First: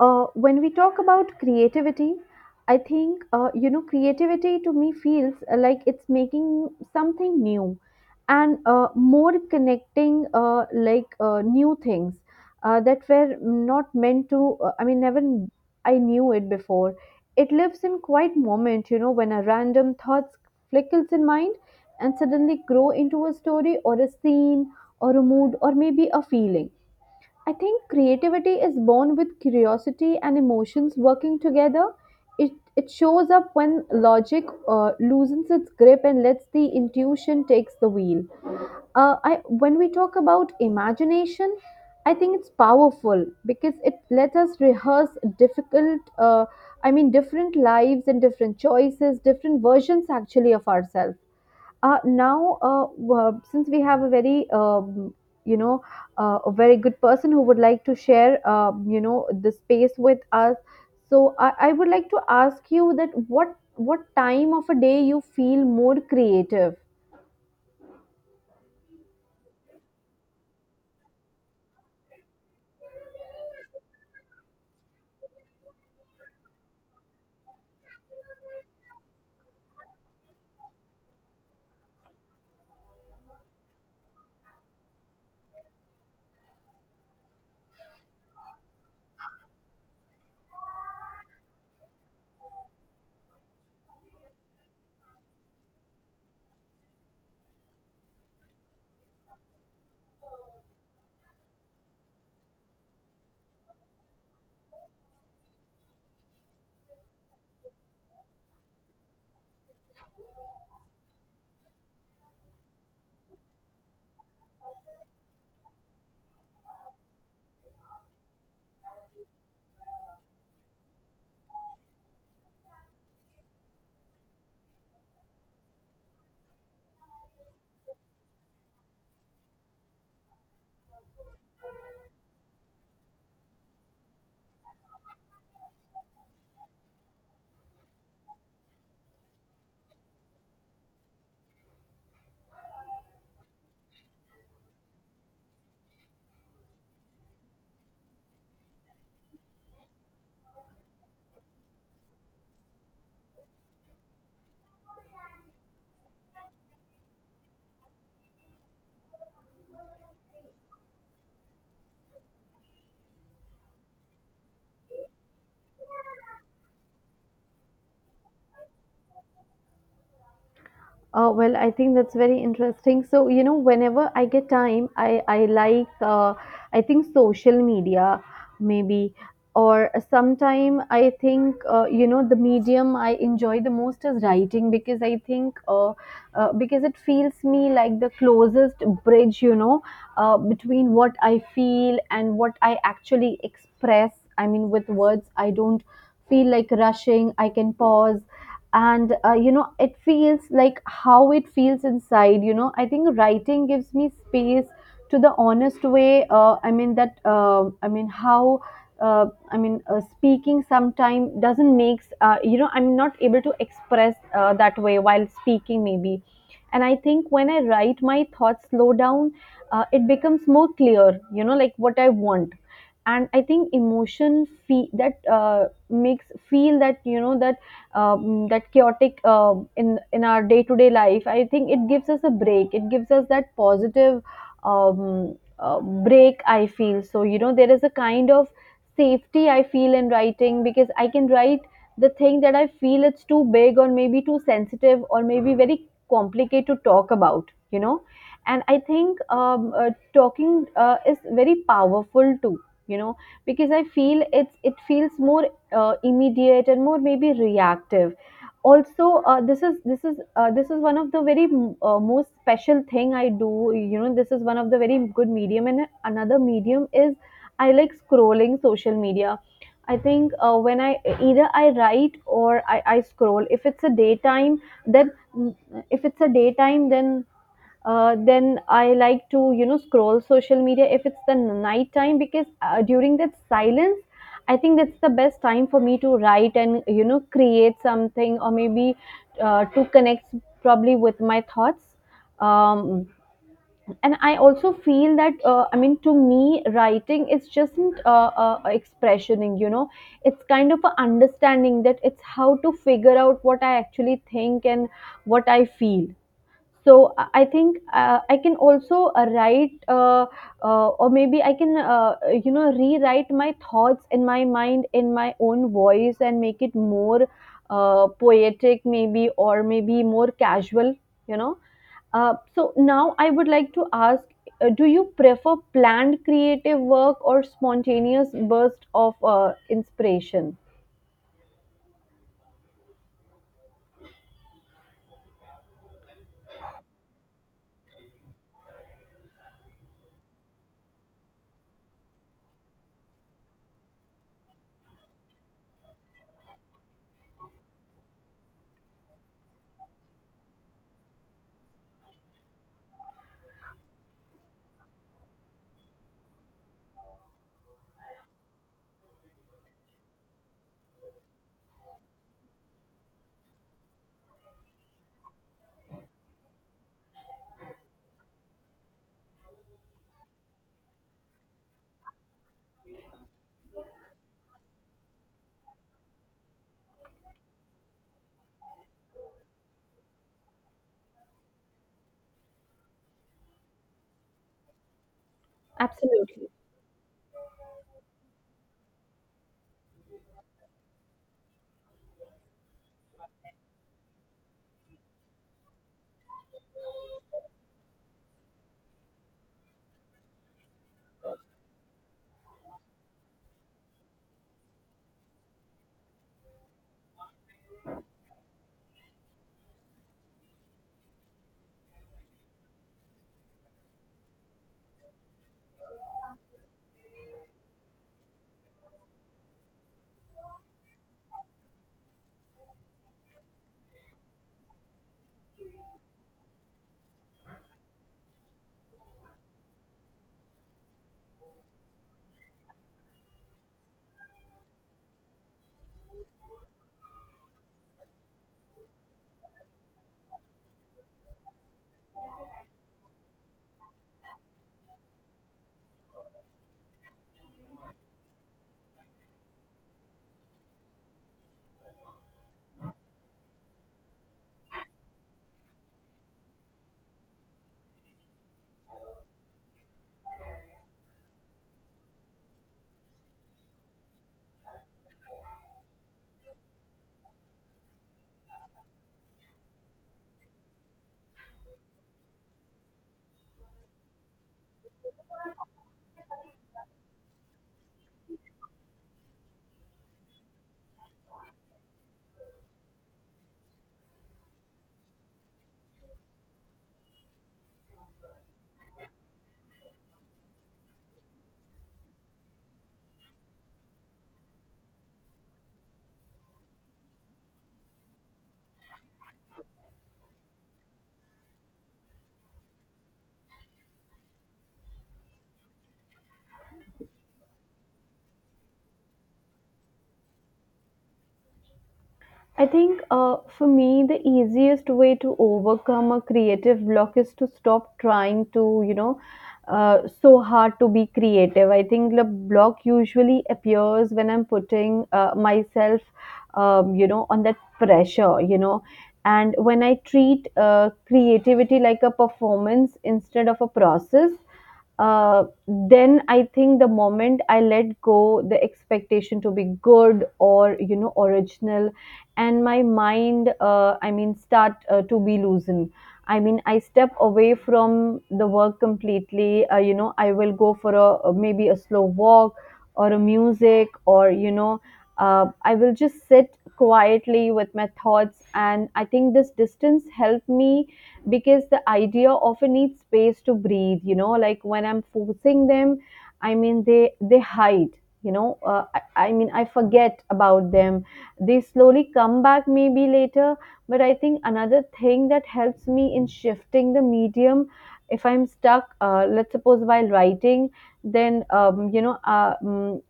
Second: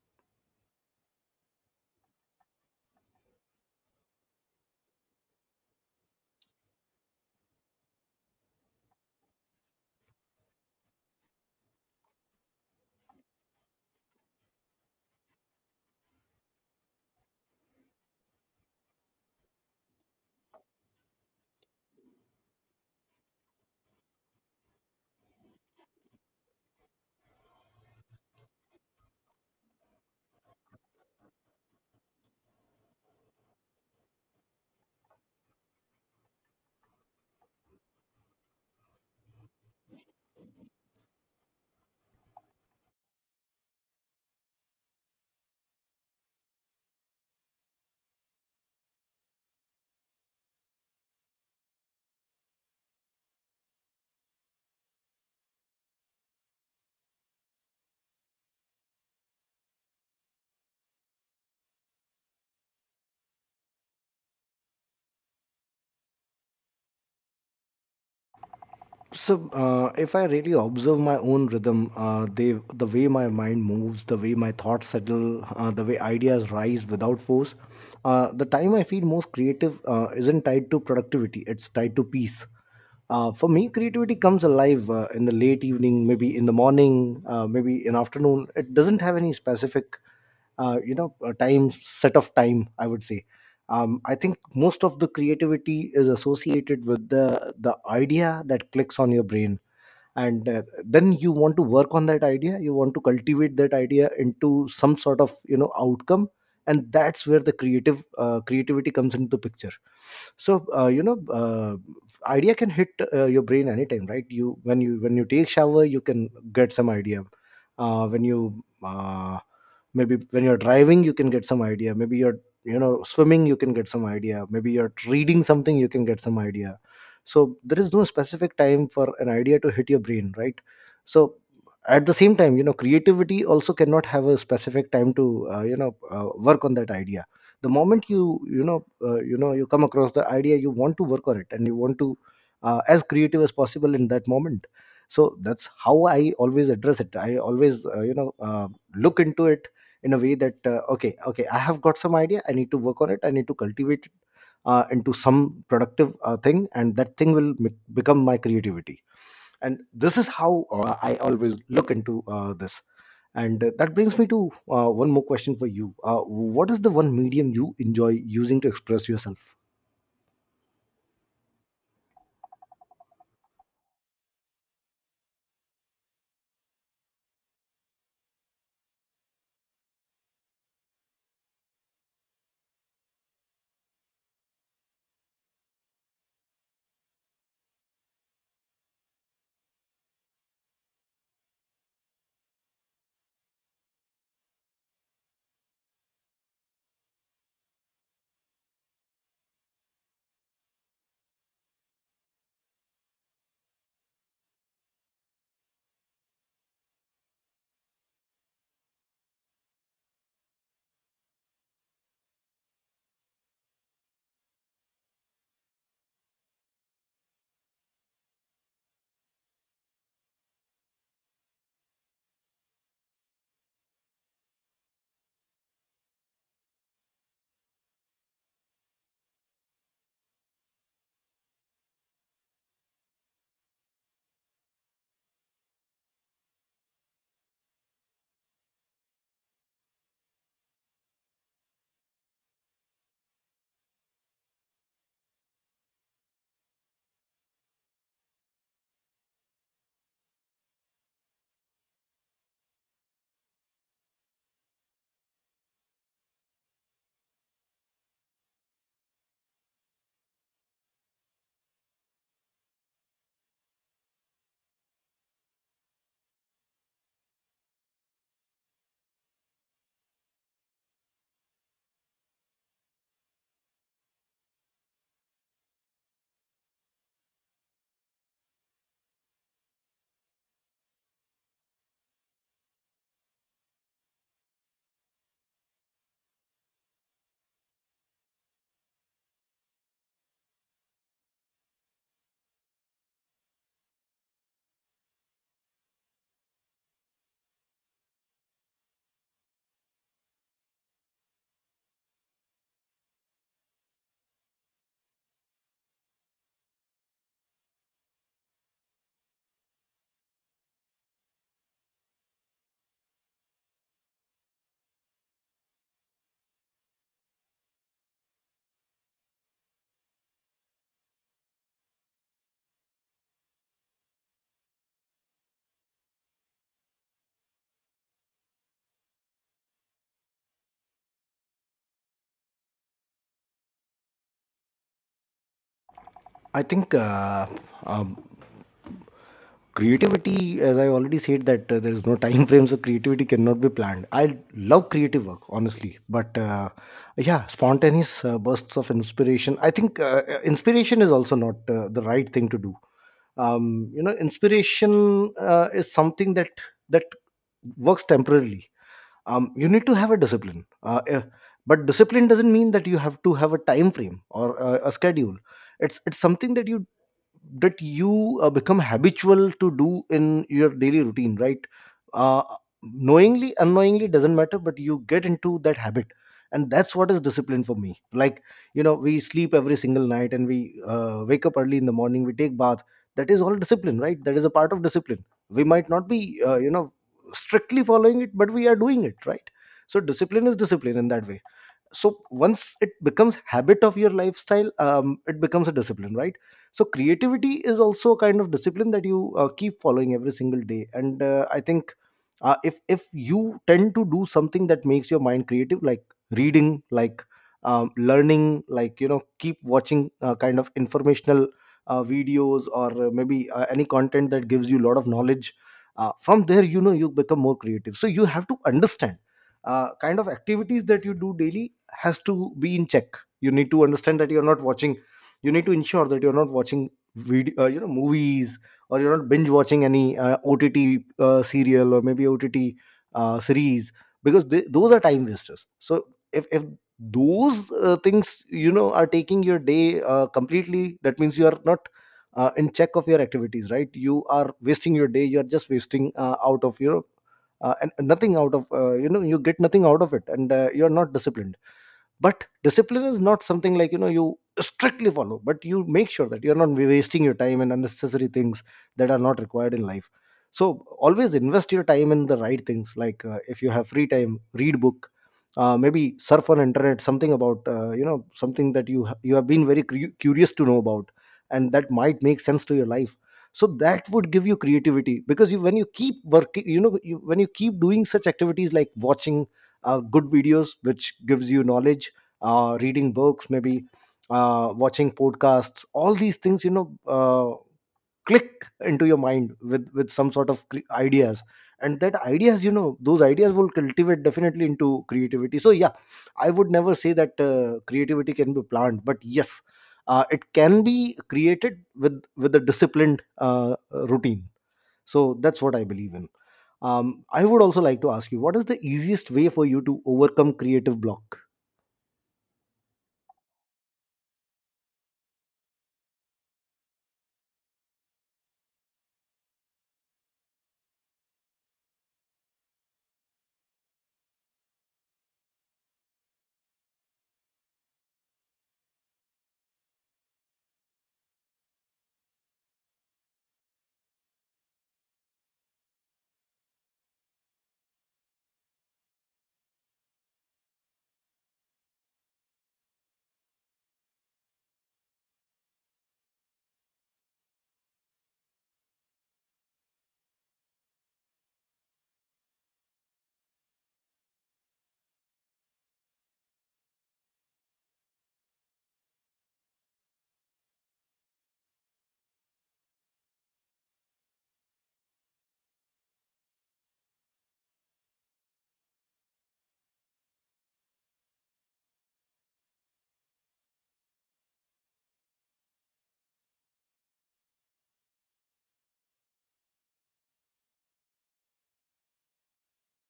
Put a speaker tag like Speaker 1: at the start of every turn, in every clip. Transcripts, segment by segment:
Speaker 1: When we talk about creativity, I think creativity to me feels like it's making something new. And more connecting, new things that were not meant to. I mean, never I knew it before. It lives in quiet moment, when a random thought flickers in mind and suddenly grow into a story, or a scene, or a mood, or maybe a feeling. I think creativity is born with curiosity and emotions working together. It, it shows up when logic loosens its grip and lets the intuition takes the wheel. When we talk about imagination, I think it's powerful because it lets us rehearse difficult, uh, I mean, different lives and different choices, different versions actually of ourselves. Now, since we have a very you know a very good person who would like to share, the space with us. So I would like to ask you that what time of a day you feel more creative?
Speaker 2: So if I really observe my own rhythm, the way my mind moves, the way my thoughts settle, the way ideas rise without force. The time I feel most creative isn't tied to productivity, it's tied to peace. For me, creativity comes alive in the late evening, maybe in the morning, maybe in afternoon. It doesn't have any specific time, set of time, I would say. I think most of the creativity is associated with the idea that clicks on your brain. And then you want to work on that idea, you want to cultivate that idea into some sort of outcome. And that's where the creative creativity comes into the picture. So idea can hit your brain anytime, right? You when you when you take shower, you can get some idea. Uh, when you uh, maybe when you're driving, you can get some idea. Maybe you're swimming, you can get some idea. Maybe you're reading something, you can get some idea. So there is no specific time for an idea to hit your brain, right? So at the same time, you know, creativity also cannot have a specific time to work on that idea. The moment you come across the idea, you want to work on it, and you want to as creative as possible in that moment. So that's how I always address it. I always look into it in a way that, okay, okay, I have got some idea, I need to work on it, I need to cultivate into some productive thing, and that thing will become my creativity. And this is how I always look into this. And that brings me to one more question for you. What is the one medium you enjoy using to express yourself?
Speaker 1: Well, I think that's very interesting. So, whenever I get time, I like, I think social media maybe, or sometime I think, the medium I enjoy the most is writing, because I think, because it feels me like the closest bridge, between what I feel and what I actually express. I mean, with words, I don't feel like rushing. I can pause, and it feels like how it feels inside. I think writing gives me space to the honest way. I mean that, how. uh, Speaking sometimes doesn't makes, I'm not able to express that way while speaking maybe. And I think when I write, my thoughts slow down. It becomes more clear, like what I want. And I think emotion, that makes feel that, you know, that chaotic, in our day to day life. I think it gives us a break. It gives us that positive, break. I feel so. You know, there is a kind of safety I feel in writing, because I can write the thing that I feel it's too big, or maybe too sensitive, or maybe very complicated to talk about. You know. And I think, talking is very powerful too, you know, because I feel it feels more immediate and more maybe reactive. Also, this is one of the very, most special thing I do. This is one of the very good medium, and another medium is I like scrolling social media. I think, when I, either I write or I scroll, if it's a daytime then, if it's a daytime, then I like to, scroll social media. If it's the night time, because, during that silence, I think that's the best time for me to write and, create something, or maybe, to connect probably with my thoughts. Um, and I also feel that, I mean, to me writing is just, expressioning, it's kind of a understanding that it's how to figure out what I actually think and what I feel. So I think, I can also write, or maybe I can, rewrite my thoughts in my mind in my own voice and make it more poetic maybe, or maybe more casual. you know so now I would like to ask, do you prefer planned creative work or spontaneous burst of inspiration?
Speaker 2: I think, um, creativity, as I already said, that there is no time frame, so creativity cannot be planned. I love creative work, honestly. But yeah, spontaneous bursts of inspiration, I think inspiration is also not the right thing to do. You know, inspiration is something that works temporarily. You need to have a discipline. But discipline doesn't mean that you have to have a time frame or a schedule. It's something that you become habitual to do in your daily routine, right? uh, Knowingly, unknowingly, doesn't matter, but you get into that habit. And that's what is discipline for me. Like, you know, we sleep every single night, and we wake up early in the morning, we take bath. That is all discipline, right? That is a part of discipline. We might not be
Speaker 1: Absolutely.
Speaker 2: strictly following it, but we are doing it, right? So discipline is discipline in that way. So once it becomes habit of your lifestyle, it becomes a discipline, right? So creativity is also a kind of discipline that you keep following every single day. And I think if you tend to do something that makes your mind creative, like reading, like, learning, like, you know, keep watching kind of informational videos, or maybe any content that gives you a lot of knowledge, from there, you know, you become more creative. So you have to understand kind of activities that you do daily has to be in check. You need to understand that you're not watching, you need to ensure that you're not watching video, movies, or you're not binge watching any OTT serial, or maybe OTT series, because those are time wasters. So if those things, you know, are taking your day completely, that means you are not in check of your activities, right? You are wasting your day, you are just wasting out of your , and nothing out of you get nothing out of it, and you're not disciplined. But discipline is not something, like, you know, you strictly follow, but you make sure that you're not wasting your time in unnecessary things that are not required in life. So always invest your time in the right things. Like, if you have free time, read book, maybe surf on internet something about something that you have been very curious to know about, and that might make sense to your life. So that would give you creativity, because you when you keep working you know you, when you keep doing such activities like watching good videos which gives you knowledge, reading books, maybe watching podcasts. All these things, you know, click into your mind with some sort of ideas, and that ideas, you know, those ideas will cultivate definitely into creativity. So yeah, I would never say that creativity can be planned, but yes, it can be created with a disciplined routine. So that's what I believe in. I would also like to ask you, what is the easiest way for you to overcome creative block?
Speaker 1: I think, for me, the easiest way to overcome a creative block is to stop trying to, so hard to be creative. I think the block usually appears when I'm putting myself, on that pressure, and when I treat creativity like a performance instead of a process. Then I think the moment I let go the expectation to be good or, original, and my mind, I mean, start to be loosened. I mean, I step away from the work completely. I will go for maybe a slow walk, or a music, or I will just sit quietly with my thoughts, and I think this distance helped me, because the idea often needs space to breathe, like when I'm forcing them. I mean, they hide. you know uh, I, I mean, I forget about them. They slowly come back maybe later. But I think another thing that helps me in shifting the medium, if I'm stuck, let's suppose while writing, then,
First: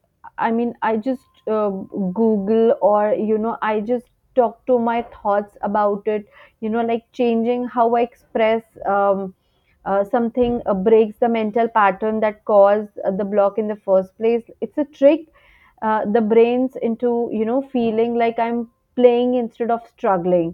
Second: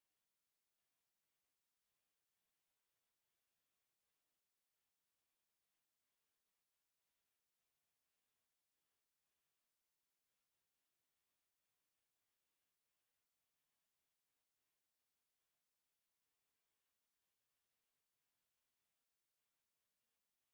Speaker 1: I mean, I just, google, or I just talk to my thoughts about it. Like, changing how I express, something breaks the mental pattern that caused the block in the first place. It's a trick the brains into, feeling like I'm playing instead of struggling.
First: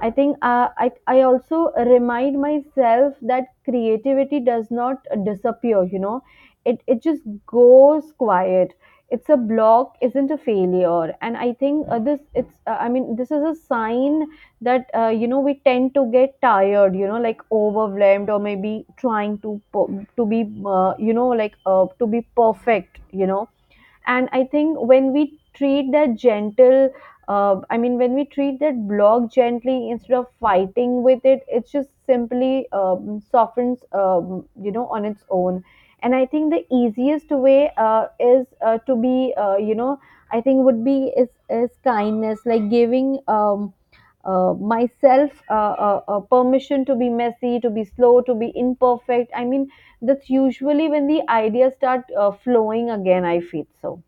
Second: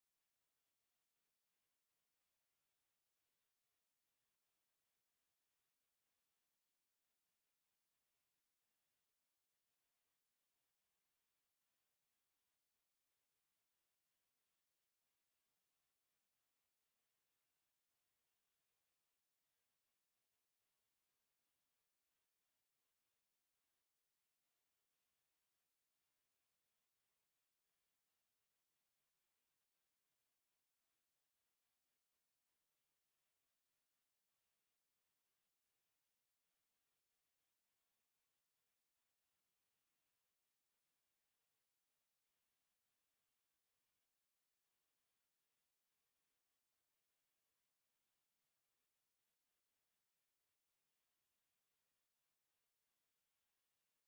Speaker 1: I think, I also remind myself that creativity does not disappear, it just goes quiet. It's a block, isn't a failure. And I think, this it's I mean, this is a sign that, we tend to get tired, like overwhelmed, or maybe trying to to be, to be perfect. And I think when we treat that gentle, I mean, when we treat that block gently instead of fighting with it, it just simply softens, on its own. And I think the easiest way, is, to be, I think would be, is kindness, like giving, myself, permission to be messy, to be slow, to be imperfect. I mean, that's usually when the ideas start flowing again, I feel so.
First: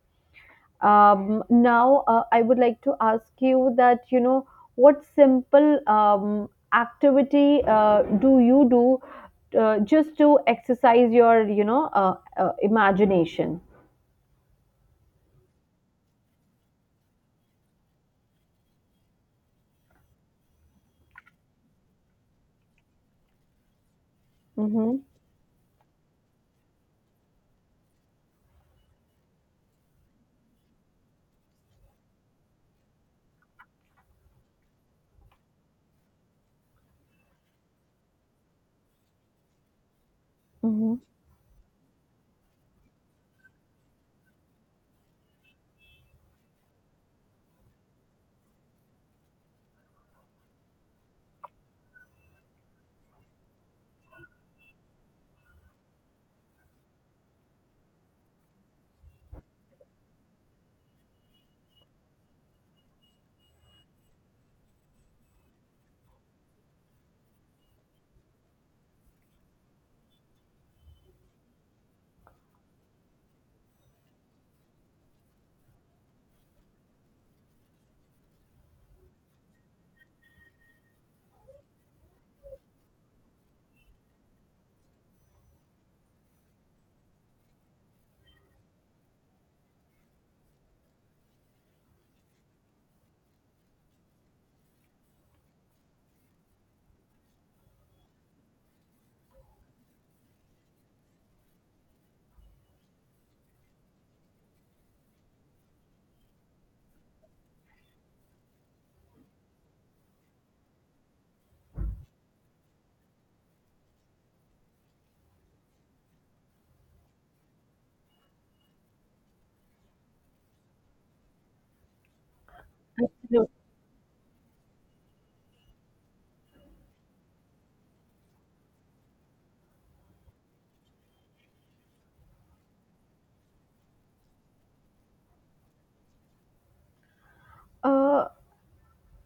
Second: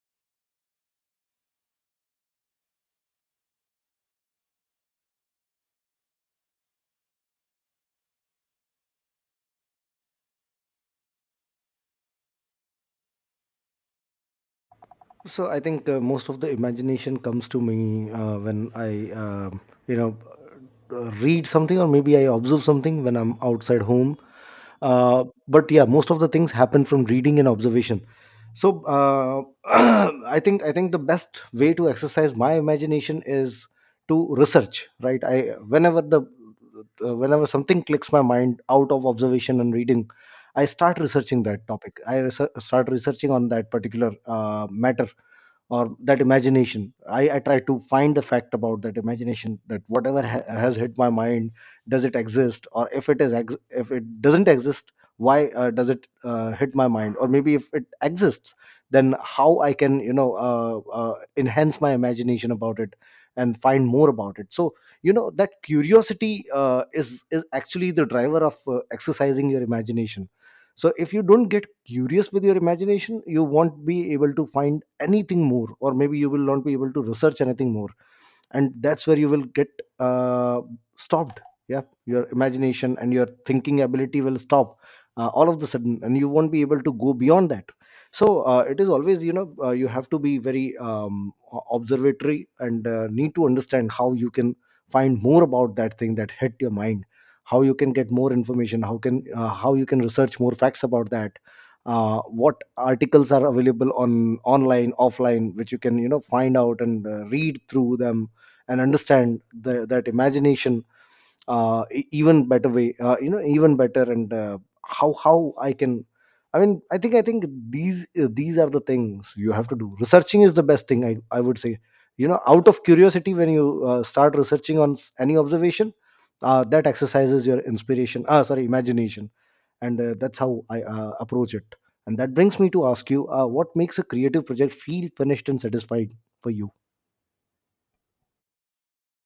Speaker 1: Now, I would like to ask you that, what simple, activity do you do, just to exercise your, imagination?
Speaker 2: So I think, most of the imagination comes to me when I, you know, read something, or maybe I observe something when I'm outside home.
Speaker 1: Mm-hmm.
Speaker 2: But yeah, most of the things happen from reading and observation. So, I think the best way to exercise my imagination is to research. Right? I whenever the Whenever something clicks my mind out of observation and reading, I
Speaker 1: Mm-hmm.
Speaker 2: start researching that topic. I start researching on that particular matter, or that imagination. I try to find the fact about that imagination, that whatever has hit my mind, does it exist, or if it doesn't exist, why does it hit my mind, or maybe if it exists, then how I can, enhance my imagination about it, and find more about it. So you know, that curiosity is actually the driver of exercising your imagination. So if you don't get curious with your imagination, you won't be able to find anything more, or maybe you will not be able to research anything more, and that's where you will get uh, stopped. Yeah, your imagination and your thinking ability will stop all of the sudden, and you won't be able to go beyond that. So, it is always, you know, you have to be very, observatory, and need to understand how you can find more about that thing that hit your mind, how you can get more information, how you can research more facts about that, what articles are available on online offline, which you can, you know, find out, and read through them, and understand that imagination even better way, even better, and. How I can, I mean, I think these these are the things you have to do. Researching is the best thing, I would say. You know, out of curiosity,
Speaker 1: Absolutely.
Speaker 2: when you start researching on any observation, that exercises your inspiration, ah, sorry, imagination. And that's how I approach it. And that brings me to ask you, what makes a creative project feel finished and satisfied, for you?
Speaker 1: Uh,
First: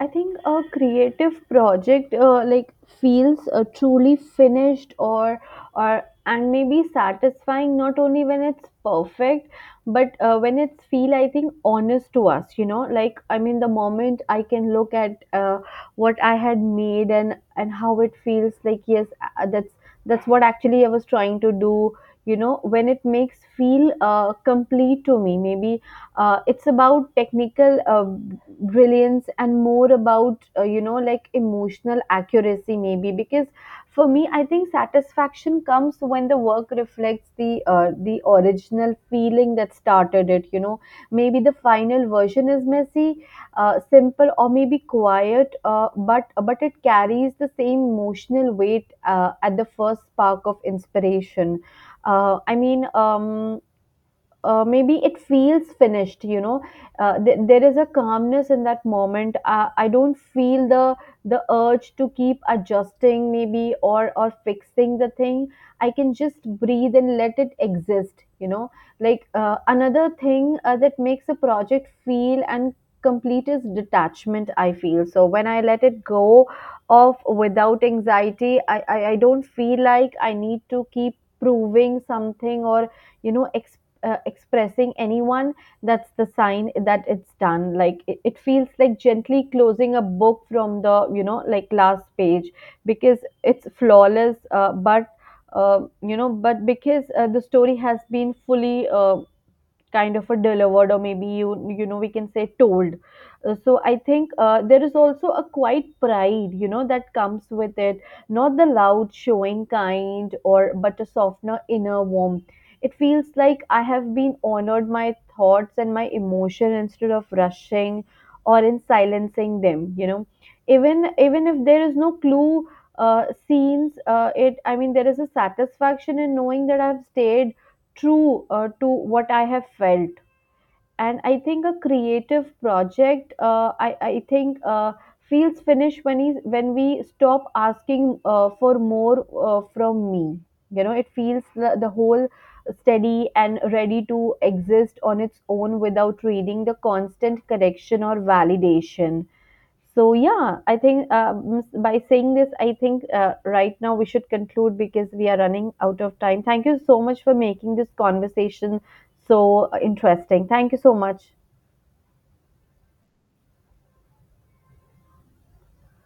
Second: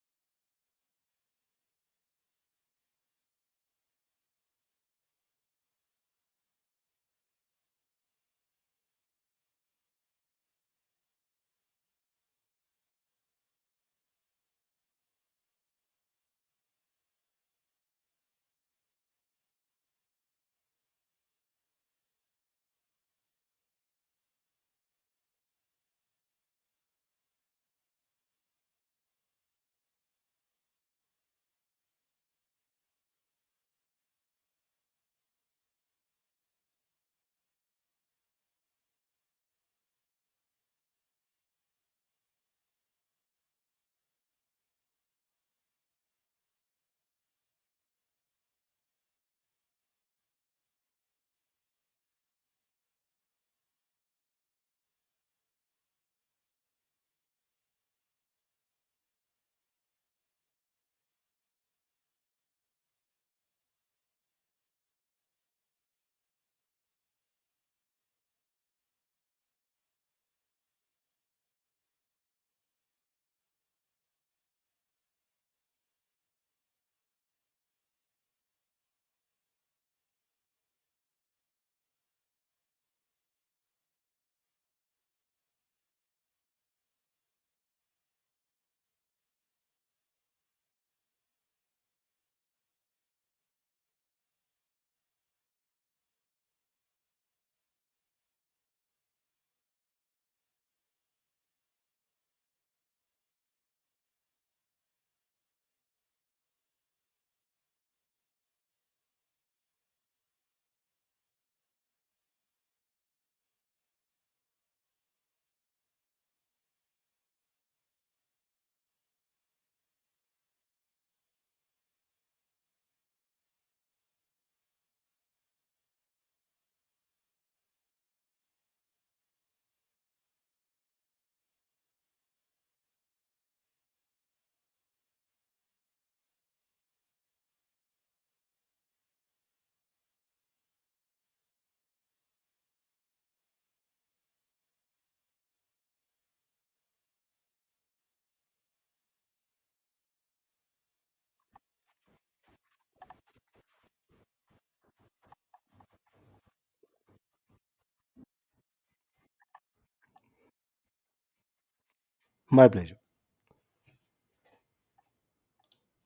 Speaker 1: I think a creative project, like, feels truly finished, or and maybe satisfying, not only when it's perfect, but, when it's feel, I think, honest to us, like, I mean, the moment I can look at what I had made, and how it feels like, yes, that's what actually I was trying to do. When it makes feel complete to me, maybe, it's about technical, brilliance, and more about, like emotional accuracy maybe. Because for me, I think satisfaction comes when the work reflects the original feeling that started it, maybe the final version is messy, simple, or maybe quiet, but it carries the same emotional weight, at the first spark of inspiration. I mean, maybe it feels finished. There is a calmness in that moment. I don't feel the urge to keep adjusting maybe, or fixing the thing. I can just breathe and let it exist. Like, another thing, that makes a project feel and complete, is detachment, I feel so, when I let it go off without anxiety. I don't feel like I need to keep proving something, or, you know expressing anyone. That's the sign that it's done, like it feels like gently closing a book from the, like, last page. Because it's flawless, but you know but because, the story has been fully, kind of a delivered, or maybe, you know, we can say, told. So I think, there is also a quiet pride, that comes with it. Not the loud showing kind, or, but a softener inner warmth. It feels like I have been honored my thoughts and my emotion instead of rushing or in silencing them. Even if there is no clue, scenes, it I mean, there is a satisfaction in knowing that I've stayed true, to what I have felt. And I think a creative project, I think, feels finished when, when we stop asking for more from me. You know, it feels the whole steady and ready to exist on its own without reading the constant correction or validation. So yeah, I think, by saying this, I think, right now we should conclude because we are running out of time. Thank you so much for making this conversation so, interesting. Thank you so much.
Speaker 2: My pleasure.